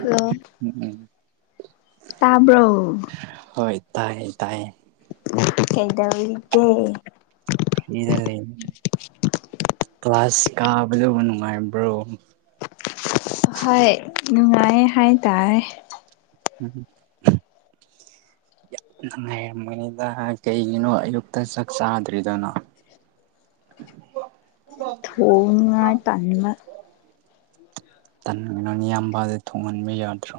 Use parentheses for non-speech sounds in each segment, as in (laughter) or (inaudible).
hello ꯎꯝ ꯎꯝ ꯇꯥꯕ꯭ꯔꯣ ꯍꯣꯏ ꯇꯥꯏꯌꯦ ꯇꯥꯏꯌꯦ ꯀꯧꯗꯧꯔꯤꯒꯦ ꯐ꯭ꯔꯤꯗ ꯂꯩ ꯀ꯭ꯂꯥꯁ ꯀꯥꯕꯗꯨꯕꯨ ꯅꯨꯡꯉꯥꯏꯕ꯭ꯔꯣ ꯍꯣꯏ ꯅꯨꯡꯉꯥꯏꯌꯦ ꯍꯥꯏ ꯇꯥꯏꯌꯦ (unintelligible) ꯌꯥꯝ ꯅꯨꯡꯉꯥꯏꯔꯝꯒꯅꯤꯗ ꯀꯩꯒꯤꯅꯣ ꯑꯌꯨꯛꯇ ꯆꯥꯛ ꯆꯥꯗ꯭ꯔꯤꯗꯨꯅ ꯊꯣꯡꯅꯤꯉꯥꯏ ꯇꯟꯕ ꯇꯥꯟꯒꯅꯣ ꯅꯌꯥꯝꯕꯗ ꯊꯣꯡꯍꯟꯕ ꯌꯥꯗ꯭ꯔꯣ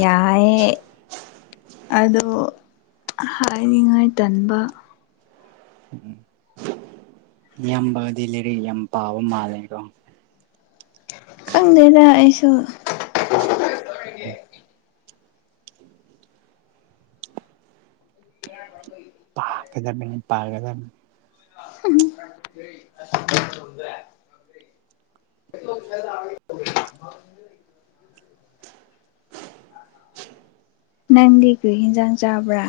ꯌꯥꯏꯌꯦ ꯑꯗꯣ ꯍꯥꯏꯅꯤꯡꯉꯥꯏ ꯇꯟꯕ (unintelligible) ꯅꯌꯝꯕꯒꯗꯤ ꯂꯩꯔꯤꯛ ꯌꯥꯝ ꯄꯥꯕ ꯃꯥꯜꯂꯦꯀꯣ ꯈꯪꯗꯦꯗ ꯑꯩꯁꯨ (unintelligible) ꯎꯝ ꯄꯥꯒꯗꯕꯅꯤ ꯄꯥꯒꯗꯝ (inaudible) (inaudible) ꯅꯪꯗꯤ ꯀꯔꯤ ꯍꯤꯟꯖꯥꯡ ꯆꯥꯕ꯭ꯔꯥ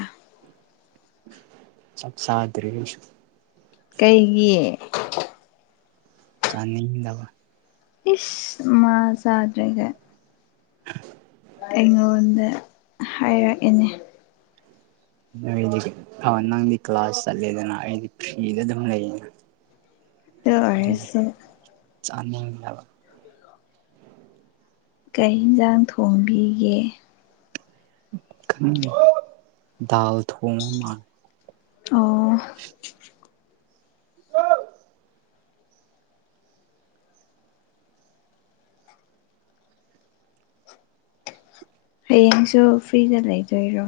ꯆꯥꯛ ꯆꯥꯗ꯭ꯔꯤ ꯑꯩꯁꯨ ꯀꯩꯒꯤ ꯆꯥꯅꯤꯡꯗꯕ ꯏꯁ ꯃꯥ ꯆꯥꯗ꯭ꯔꯒ (inaudible) ꯑꯩꯉꯣꯟꯗ ꯍꯥꯏꯔꯛꯏꯅꯦ ꯅꯣꯏꯗꯤ ꯑꯣ ꯅꯪꯗꯤ ꯀ꯭ꯂꯥꯁ ꯆꯠꯂꯦꯗꯅ ꯑꯩꯗꯤ ꯐ꯭ꯔꯤꯗ ꯑꯗꯨꯝ ꯂꯩꯌꯦꯅ ꯑꯗꯨ ꯑꯗꯨꯝ ꯑꯣꯏꯔꯁꯨ ꯆꯥꯅꯤꯡꯗꯕ ꯀꯩ ꯌꯦꯟꯁꯥꯡ ꯊꯣꯡꯕꯤꯒꯦ (unintelligible) ꯑꯣ ꯍꯌꯦꯡꯁꯨ ꯐ꯭ꯔꯤꯗ ꯂꯩꯗꯣꯏꯔꯣ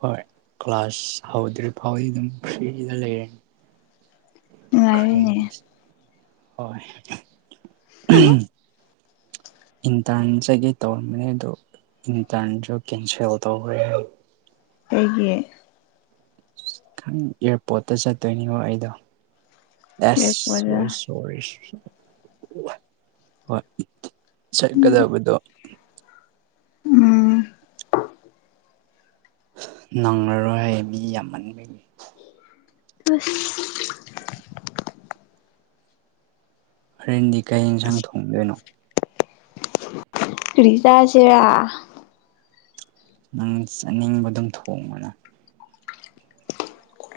ꯍꯣꯏ ꯀ꯭ꯂꯥꯁ ꯍꯧꯗ꯭ꯔꯤ ꯐꯥꯎꯗꯤ ꯗꯨꯝ ꯐ꯭ꯔꯤꯗ ꯂꯩꯔꯅꯤ ꯅꯨꯉꯥꯏꯔꯦꯅꯦ ꯍꯣꯏ ꯏꯟꯇꯔꯟ ꯆꯠꯀꯦ ꯇꯧꯔꯝꯕꯅꯦ ꯗꯨ ꯏꯟꯇꯔꯟ ꯗꯣ ꯀꯦꯟꯁꯦꯜ ꯇꯧꯈ꯭ꯔꯦ ꯀꯩꯒꯤ ꯑꯦꯌꯥꯔꯄꯣꯔꯠꯇ ꯆꯠꯇꯣꯏꯅꯤꯉꯣ ꯑꯩꯗꯣ ꯌꯦꯛꯄꯗ (unintelligible) ꯍꯣꯏ ꯆꯠꯀꯗꯕꯗꯣ ꯎꯝ ꯅꯪꯉꯔꯣꯏ ꯃꯤ ꯌꯥꯝꯃꯟꯕꯒꯤ (unintelligible) ꯍꯣꯌꯦꯡꯗꯤ ꯀꯩ ꯏꯟꯁꯥꯡ ꯊꯣꯡꯗꯣꯏꯅꯣ ꯀꯔꯤꯆꯥꯁꯤꯔ ꯅꯪ ꯆꯥꯅꯤꯡꯕꯗꯨꯝ ꯊꯣꯡꯉꯨꯅ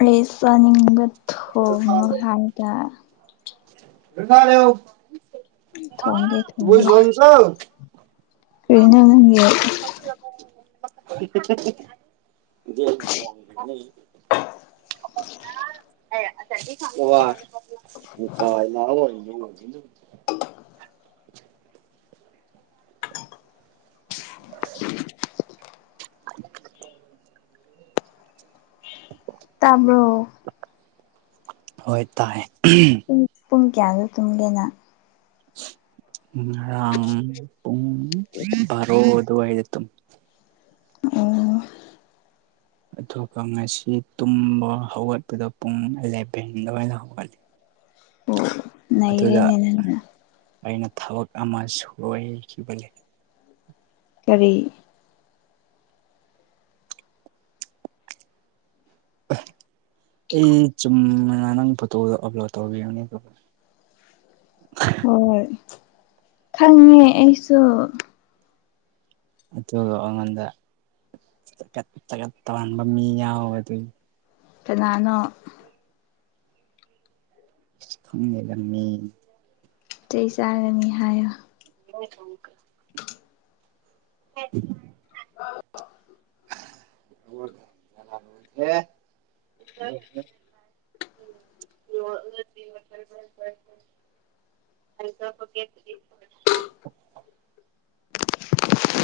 ꯑꯩ ꯆꯥꯅꯤꯡꯕꯗꯣ ꯍꯣꯏ ꯊꯣꯡꯉꯣ ꯍꯥꯏꯗ ꯊꯣꯡꯒꯦ ꯊꯣꯡꯒꯦ (unintelligible) ꯀꯔꯤꯅꯣ ꯅꯪꯒꯤ (inaudible) (unintelligible) (inaudible) (unintelligible) (inaudible) (inaudible) ꯇꯥꯕ꯭ꯔꯣ ꯍꯣꯏ ꯇꯥꯏ ꯄꯨꯡ ꯄꯨꯡ ꯀꯌꯥꯗ ꯇꯨꯝꯒꯦꯅ ꯉꯔꯥꯡ ꯄꯨꯡ ꯕꯥꯔꯣ ꯑꯗꯨꯋꯥꯢꯗ ꯇꯨꯝ ꯑꯣ ꯑꯗꯨꯒ ꯉꯁꯤ ꯇꯨꯝꯕ ꯍꯧꯒꯠꯄꯗ ꯄꯨꯡ ꯑꯦꯂꯦꯚꯦꯟ ꯗ꯭ꯋꯥꯢꯗ ꯍꯧꯒꯠꯂꯤ ꯑꯣ ꯑꯗꯨꯗ ꯅꯩꯔꯦꯅꯦ ꯅꯪꯅ ꯑꯩꯅ ꯊꯕꯛ ꯑꯃ ꯁꯣꯏꯈꯤꯕꯒꯤ ꯀꯔꯤ (unintelligible) ꯑꯩ ꯆꯨꯝꯅ ꯅꯪ ꯐꯣꯇꯣꯗꯣ ꯑꯞꯂꯣꯠ ꯇꯧꯕꯤꯒꯅꯤꯗꯣ ꯍꯣꯏ ꯈꯪꯉꯦ ꯑꯩꯁꯨ ꯑꯗꯣꯒ ꯑꯉꯣꯟꯗ ꯆꯒꯠ ꯆꯒꯠ ꯇꯧꯍꯟꯕ ꯃꯤ ꯌꯥꯎꯋꯦ ꯗꯨꯢ ꯀꯅꯥꯅꯣ ꯈꯪ ꯂꯩꯔꯝꯃꯦ ꯆꯩ ꯆꯥꯒꯅꯤ ꯍꯥꯏꯌꯣ (unintelligible) (unintelligible) (unintelligible) (unintelligible) (unintelligible)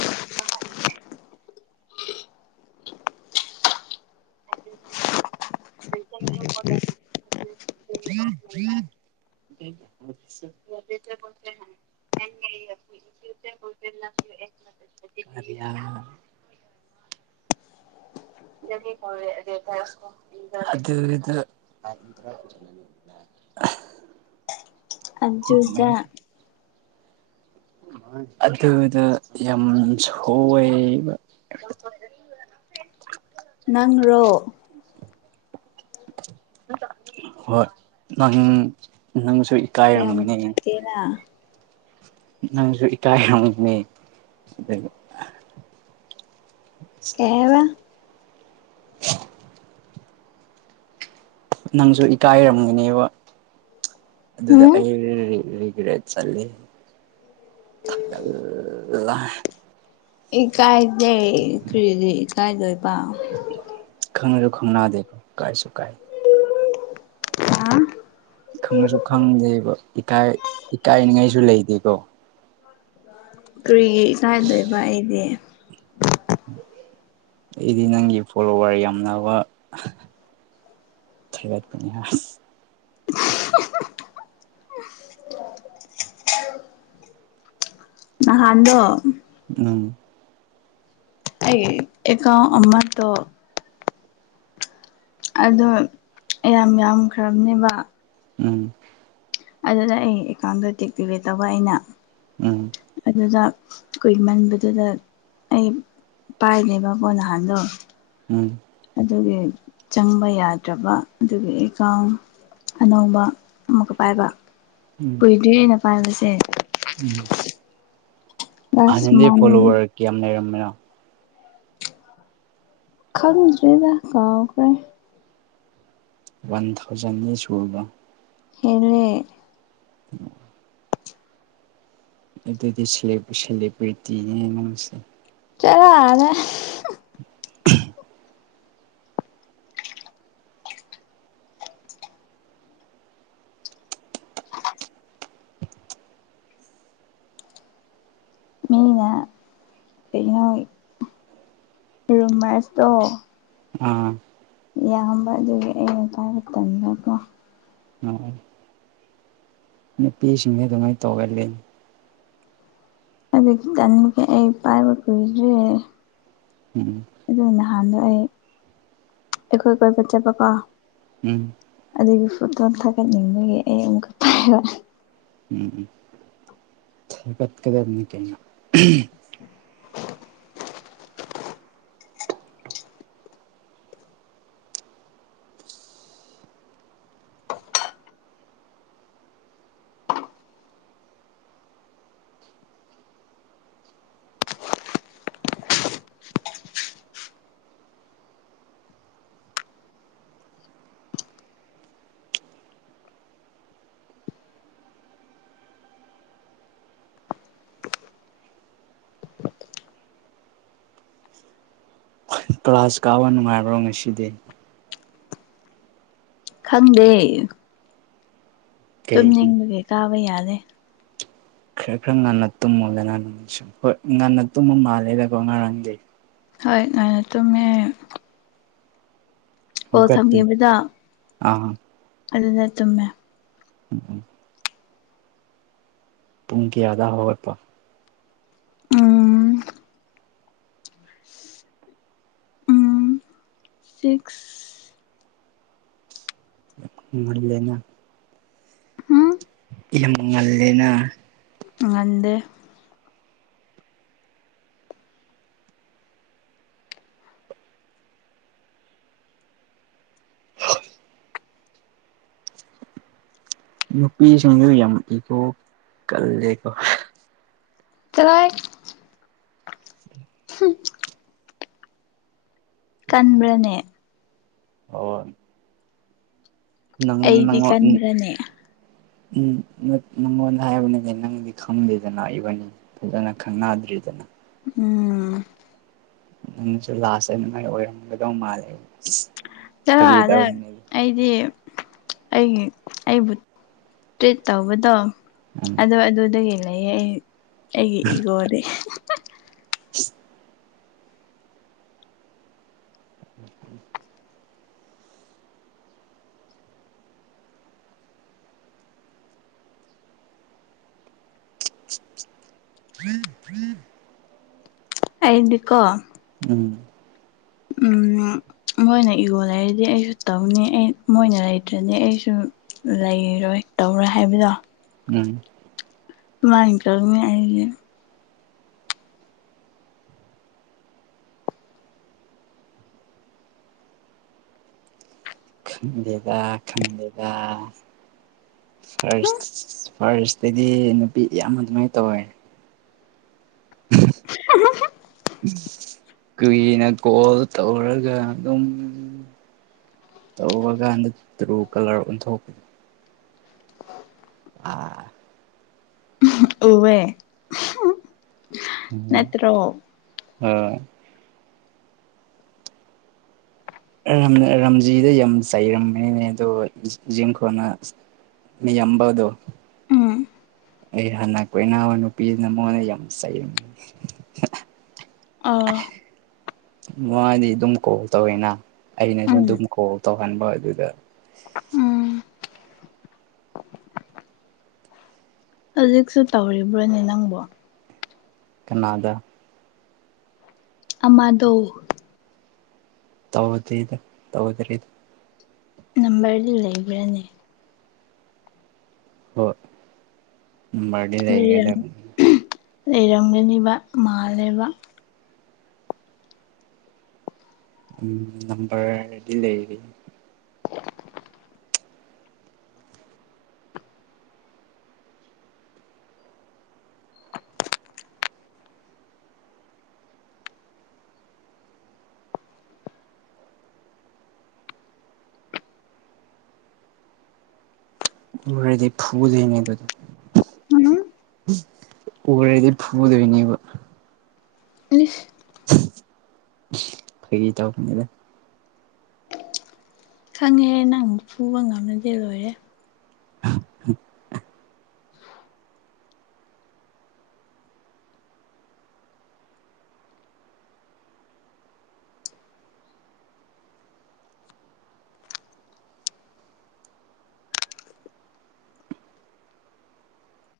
(unintelligible) (unintelligible) (inaudible) (unintelligible) (unintelligible) ꯑꯔꯦ ꯌꯥ (inaudible) (unintelligible) ꯑꯗꯨꯗ (unintelligible) ꯑꯖꯨꯖ ꯑꯗꯨꯗ ꯌꯥꯝ ꯁꯣꯏꯕ (inaudible) ꯅꯪꯔꯣ ꯍꯣꯏ ꯅꯪ ꯅꯪ ꯌꯥꯝ ꯏꯀꯥꯏꯔꯝꯒꯅꯤ ꯅꯨꯡꯉꯥꯏꯇꯦꯅ ꯅꯪꯁꯨ ꯏꯀꯥꯏꯔꯝꯒꯅꯤ ꯑꯗꯒꯤ ꯀꯩ ꯍꯥꯏꯕ ꯅꯪꯁꯨ ꯏꯀꯥꯏꯔꯝꯒꯅꯤꯕ ꯑꯗꯨꯗ ꯍꯨꯝ ꯑꯩ ꯔꯤ ꯔꯦꯠ ꯆꯜꯂꯤ (unintelligible) ꯏꯀꯥꯏꯗꯦ ꯀꯔꯤꯒꯤ ꯢꯀꯥꯏꯗꯣꯏ ꯈꯪꯁꯨ ꯈꯪꯅꯥꯗꯦ ꯀꯥꯏꯁꯨ ꯀꯥꯏ (unintelligible) ꯈꯪꯉꯁꯨ ꯈꯪꯗꯦꯕ ꯏꯀꯥꯏ ꯏꯀꯥꯏꯅꯤꯡꯉꯥꯏꯁꯨ ꯂꯩꯇꯦꯀꯣ ꯀꯔꯤꯒꯤ ꯏꯀꯥꯏꯗꯣꯏꯕ ꯑꯩꯗꯤ ꯑꯩꯗꯤ ꯅꯪꯒꯤ ꯐꯣꯂꯣꯋꯥꯔ ꯌꯥꯝꯅꯕ ꯊꯒꯠꯄꯅꯦ ꯑꯁ (unintelligible) ꯅꯍꯥꯟꯗꯣ ꯎꯝ ꯑꯩꯒꯤ ꯑꯦꯀꯥꯎꯅ ꯑꯃꯇꯣ ꯑꯗꯣ ꯌꯥꯝ ꯌꯥꯝꯈ꯭ꯔꯕꯅꯦꯕ ꯎꯝ ꯑꯗꯨꯗ ꯑꯩ ꯑꯦꯀꯥꯎꯟꯗ ꯗꯤꯑꯦꯛꯇꯤꯚꯦꯠ ꯇꯧꯕ ꯑꯩꯅ ꯎꯝ ꯑꯗꯨꯗ ꯀꯨꯏꯃꯟꯕꯗꯨꯗ ꯑꯩ ꯄꯥꯏꯕꯅꯦꯕ ꯀꯣ ꯅꯍꯜꯗꯣ ꯎꯝ ꯑꯗꯨꯒꯤ ꯆꯪꯕ ꯌꯥꯗ꯭ꯔꯕ ꯑꯗꯨꯒꯤ ꯑꯦꯀꯥꯎꯟ ꯑꯅꯧꯕ ꯑꯃꯨꯛꯀ ꯄꯥꯏꯕ ꯎꯝ ꯀꯨꯏꯗ꯭ꯔꯤ ꯑꯩꯅ ꯄꯥꯏꯕꯁꯦ ꯎꯝ ꯂꯥꯁ ꯍꯥꯟꯅꯗꯤ ꯃꯟ ꯐꯣꯂꯣꯋꯔ ꯀꯌꯥꯝ ꯂꯩꯔꯝꯃꯤꯅꯣ ꯈꯪꯗ꯭ꯔꯦꯗ ꯀꯥꯎꯈ꯭ꯔꯦ ꯋꯥꯟ ꯊꯥꯎꯖꯟꯗꯤ ꯁꯨꯔꯕ ꯍꯦꯜꯂꯦ (inaudible) ꯑꯗꯨꯗꯤ ꯁꯦꯂꯦ ꯁꯦꯂꯦꯕ꯭ꯔꯤꯇꯤꯅꯦ ꯅꯪꯁꯦ ꯆꯔ ꯑꯗ ꯎꯝꯍꯨ ꯃꯤꯅ ꯀꯩꯅꯣ ꯔꯨꯝꯃ꯭ꯔꯁꯇꯣ ꯑꯥ ꯌꯥꯝꯕ ꯑꯗꯨꯒꯤ ꯑꯩꯅ ꯄꯥꯏꯕ ꯇꯟꯕꯀꯣ ꯅꯨꯄꯤꯁꯤꯡꯁꯦ ꯑꯗꯨꯃꯥꯏ ꯇꯧꯒꯜꯂꯤ ꯑꯗꯨꯒꯤ ꯇꯟꯕꯒꯤ ꯑꯩ ꯄꯥꯏꯕ ꯀꯨꯏꯗ꯭ꯔꯤꯌꯦ ꯎꯝ ꯑꯍꯥꯟꯗ ꯑꯩ ꯑꯩꯈꯣꯏ ꯀꯣꯏꯕ ꯆꯠꯄꯀꯣ ꯎꯝ ꯑꯗꯨꯒꯤ ꯐꯣꯇꯣ ꯊꯥꯒꯠꯅꯤꯡꯕꯒꯤ ꯑꯩ ꯑꯃꯨꯛ (unintelligible) ꯎꯝ ꯎꯝ ꯊꯥꯒꯠꯀꯗꯕꯅꯤ ꯀꯩꯅꯣ ꯀ꯭ꯂꯥꯁ ꯀꯥꯕ ꯅꯨꯡꯉꯥꯏꯕ꯭ꯔꯣ ꯉꯁꯤꯗꯤ ꯈꯪꯗꯦ ꯀꯩꯒꯤ ꯇꯨꯝꯅꯤꯡꯕꯒꯤ ꯀꯥꯕ ꯌꯥꯗꯦ ꯈꯔ ꯈꯔ ꯉꯟꯅ ꯇꯨꯝꯃꯣꯗꯅ ꯅꯨꯃꯤꯠꯁꯨ ꯍꯣꯏ ꯉꯟꯅ ꯇꯨꯝꯕ ꯃꯥꯜꯂꯦꯗꯀꯣ ꯉꯔꯥꯡꯗꯤ ꯍꯣꯏ ꯉꯟꯅ ꯇꯨꯝꯃꯦ ꯀꯣꯜ ꯍꯧꯒꯠꯄ ꯊꯝꯈꯤꯕꯗꯣ ꯑꯥ ꯑꯗꯨꯗ ꯇꯨꯝꯃꯦ ꯎꯝ ꯎꯝ ꯄꯨꯡ ꯀꯤꯌꯥꯗ ꯍꯧꯒꯠꯄ ꯎꯝ ꯎꯝ ꯁꯤꯛꯁ ꯉꯜꯂꯦꯅ ꯎꯝ ꯌꯥꯝ ꯉꯜꯂꯦꯅ ꯉꯟꯗꯦ ꯅꯨꯄꯤꯁꯤꯡꯗꯨ ꯌꯥꯝ ꯏꯒꯣ ꯀꯜꯂꯦꯀꯣ ꯆꯂꯣꯍꯦꯛ ꯎ (inaudible) ꯀꯟꯕ꯭ꯔꯅꯦ ꯍꯣꯏ ꯅꯪ ꯑꯩꯗꯤ ꯅꯉꯣꯟ ꯎꯝ ꯀꯟꯕ꯭ꯔꯅꯦ ꯎꯝ ꯅꯪ ꯅꯉꯣꯟꯗ ꯍꯥꯏꯕꯅꯤ ꯅꯪꯗꯤ ꯈꯪꯗꯦꯗ ꯏꯕꯅꯤ ꯐꯖꯅ ꯈꯪꯅꯗ꯭ꯔꯤꯗꯅ ꯍ (inaudible) ꯅꯪꯁꯨ (unintelligible) ꯑꯣꯏꯔꯝꯒꯗꯧꯕ ꯃꯥꯜꯂꯦ ꯆꯠꯂꯣ ꯐꯥꯒꯤ ꯑꯥꯗ ꯇꯧꯕꯅꯦ ꯑꯩꯗꯤ ꯑꯩꯒꯤ ꯑꯩꯕꯨ ꯇ꯭ꯔꯤꯠ ꯇꯧꯕꯗꯣ ꯎꯝ ꯑꯗꯣ ꯑꯗꯨꯗꯒꯤ ꯂꯩꯌꯦ ꯑꯩ ꯑꯩꯒꯤ ꯏꯒꯣꯗꯤ (inaudible) ꯑꯩꯗꯤꯀꯣ ꯎꯝ ꯎꯝ ꯃꯣꯏꯅ ꯏꯒꯣ ꯂꯩꯔꯗꯤ ꯑꯩꯁꯨ ꯇꯧꯅꯤ ꯑꯩ ꯃꯣꯏꯅ ꯂꯩꯇ꯭ꯔꯗꯤ ꯑꯩꯁꯨ ꯂꯩꯔꯣꯏ ꯇꯧꯔꯣꯏ ꯍꯥꯏꯕꯗꯣ ꯎꯝ ꯃꯅꯤ ꯅꯠꯇ꯭ꯔ ꯑꯩꯒꯤ ꯈꯪꯗꯦꯗ ꯈꯪꯗꯦꯗ ꯐꯔꯁ ꯐꯥꯔꯁꯇꯗꯤ ꯅꯨꯄꯤ ꯌꯥꯝ ꯑꯗꯨꯃꯥꯏ ꯇꯧꯋꯦ (inaudible) ꯎꯝ ꯀꯨꯏꯅ ꯀꯣꯜ ꯇꯧꯔꯒ ꯑꯗꯨꯝ ꯇꯧꯕꯀꯥꯟꯗ ꯇ꯭ꯔꯨ ꯀꯂꯔ ꯑꯣꯟꯊꯣꯛꯈꯤ ꯑꯥ ꯎꯋꯦ ꯅꯠꯇ꯭ꯔꯣ ꯍꯣꯏ ꯔꯝ ꯔꯝꯖꯤꯗ ꯌꯥꯝ ꯆꯩꯔꯝꯃꯦꯅꯦ ꯑꯗꯣ ꯖꯤꯡꯈꯣꯅꯥꯠ ꯃꯤꯌꯥꯝꯕꯗꯣ ꯎꯝ ꯑꯩ ꯍꯥꯟꯅ ꯀꯣꯅꯕ ꯅꯨꯄꯤꯗꯨꯅ ꯃꯉꯣꯟꯗ ꯌꯥꯝ ꯆꯩꯔꯝꯃꯦ ꯑꯥ ꯃꯥꯗꯤ ꯑꯗꯨꯝ ꯀꯣꯜ ꯇꯧꯋꯤꯅ ꯑꯩꯅꯁꯨ ꯎꯝ ꯑꯗꯨꯝ ꯀꯣꯜ ꯇꯧꯍꯟꯕ ꯑꯗꯨꯗ ꯎꯝ ꯍꯧꯖꯤꯛꯁꯨ ꯇꯧꯔꯤꯕ꯭ꯔꯅꯦ ꯅꯪꯕꯣ ꯀꯅꯥꯗ ꯑꯃꯗꯣ ꯇꯧꯗꯦꯗ ꯇꯧꯗ꯭ꯔꯤꯗ ꯅꯝꯕꯔꯗꯤ ꯂꯩꯕ꯭ꯔꯅꯦ ꯍꯣꯏ ꯅꯝꯕ꯭ꯔꯗꯤ ꯂꯩꯔꯝ ꯂꯩꯔꯦꯗ ꯍꯧꯖꯤꯛ ꯂꯩꯔꯝꯒꯅꯤꯕ ꯃꯥꯜꯂꯦꯕ ꯎꯝ ꯅꯝꯕ꯭ꯔꯗꯤ ꯂꯩ ꯎꯔꯗꯤ ꯐꯨꯗꯣꯏꯅꯤ ꯑꯗꯨ ꯎꯝ ꯎꯔꯗꯤ ꯐꯨꯗꯣꯏꯅꯦꯕ ꯏꯁ ꯐꯒꯤ ꯇꯧꯕꯅꯤꯗ ꯈꯪꯉꯦꯍꯦ ꯅꯪ ꯐꯨꯕ ꯉꯝꯔꯗꯤ ꯂꯣꯏꯔꯦ (unintelligible)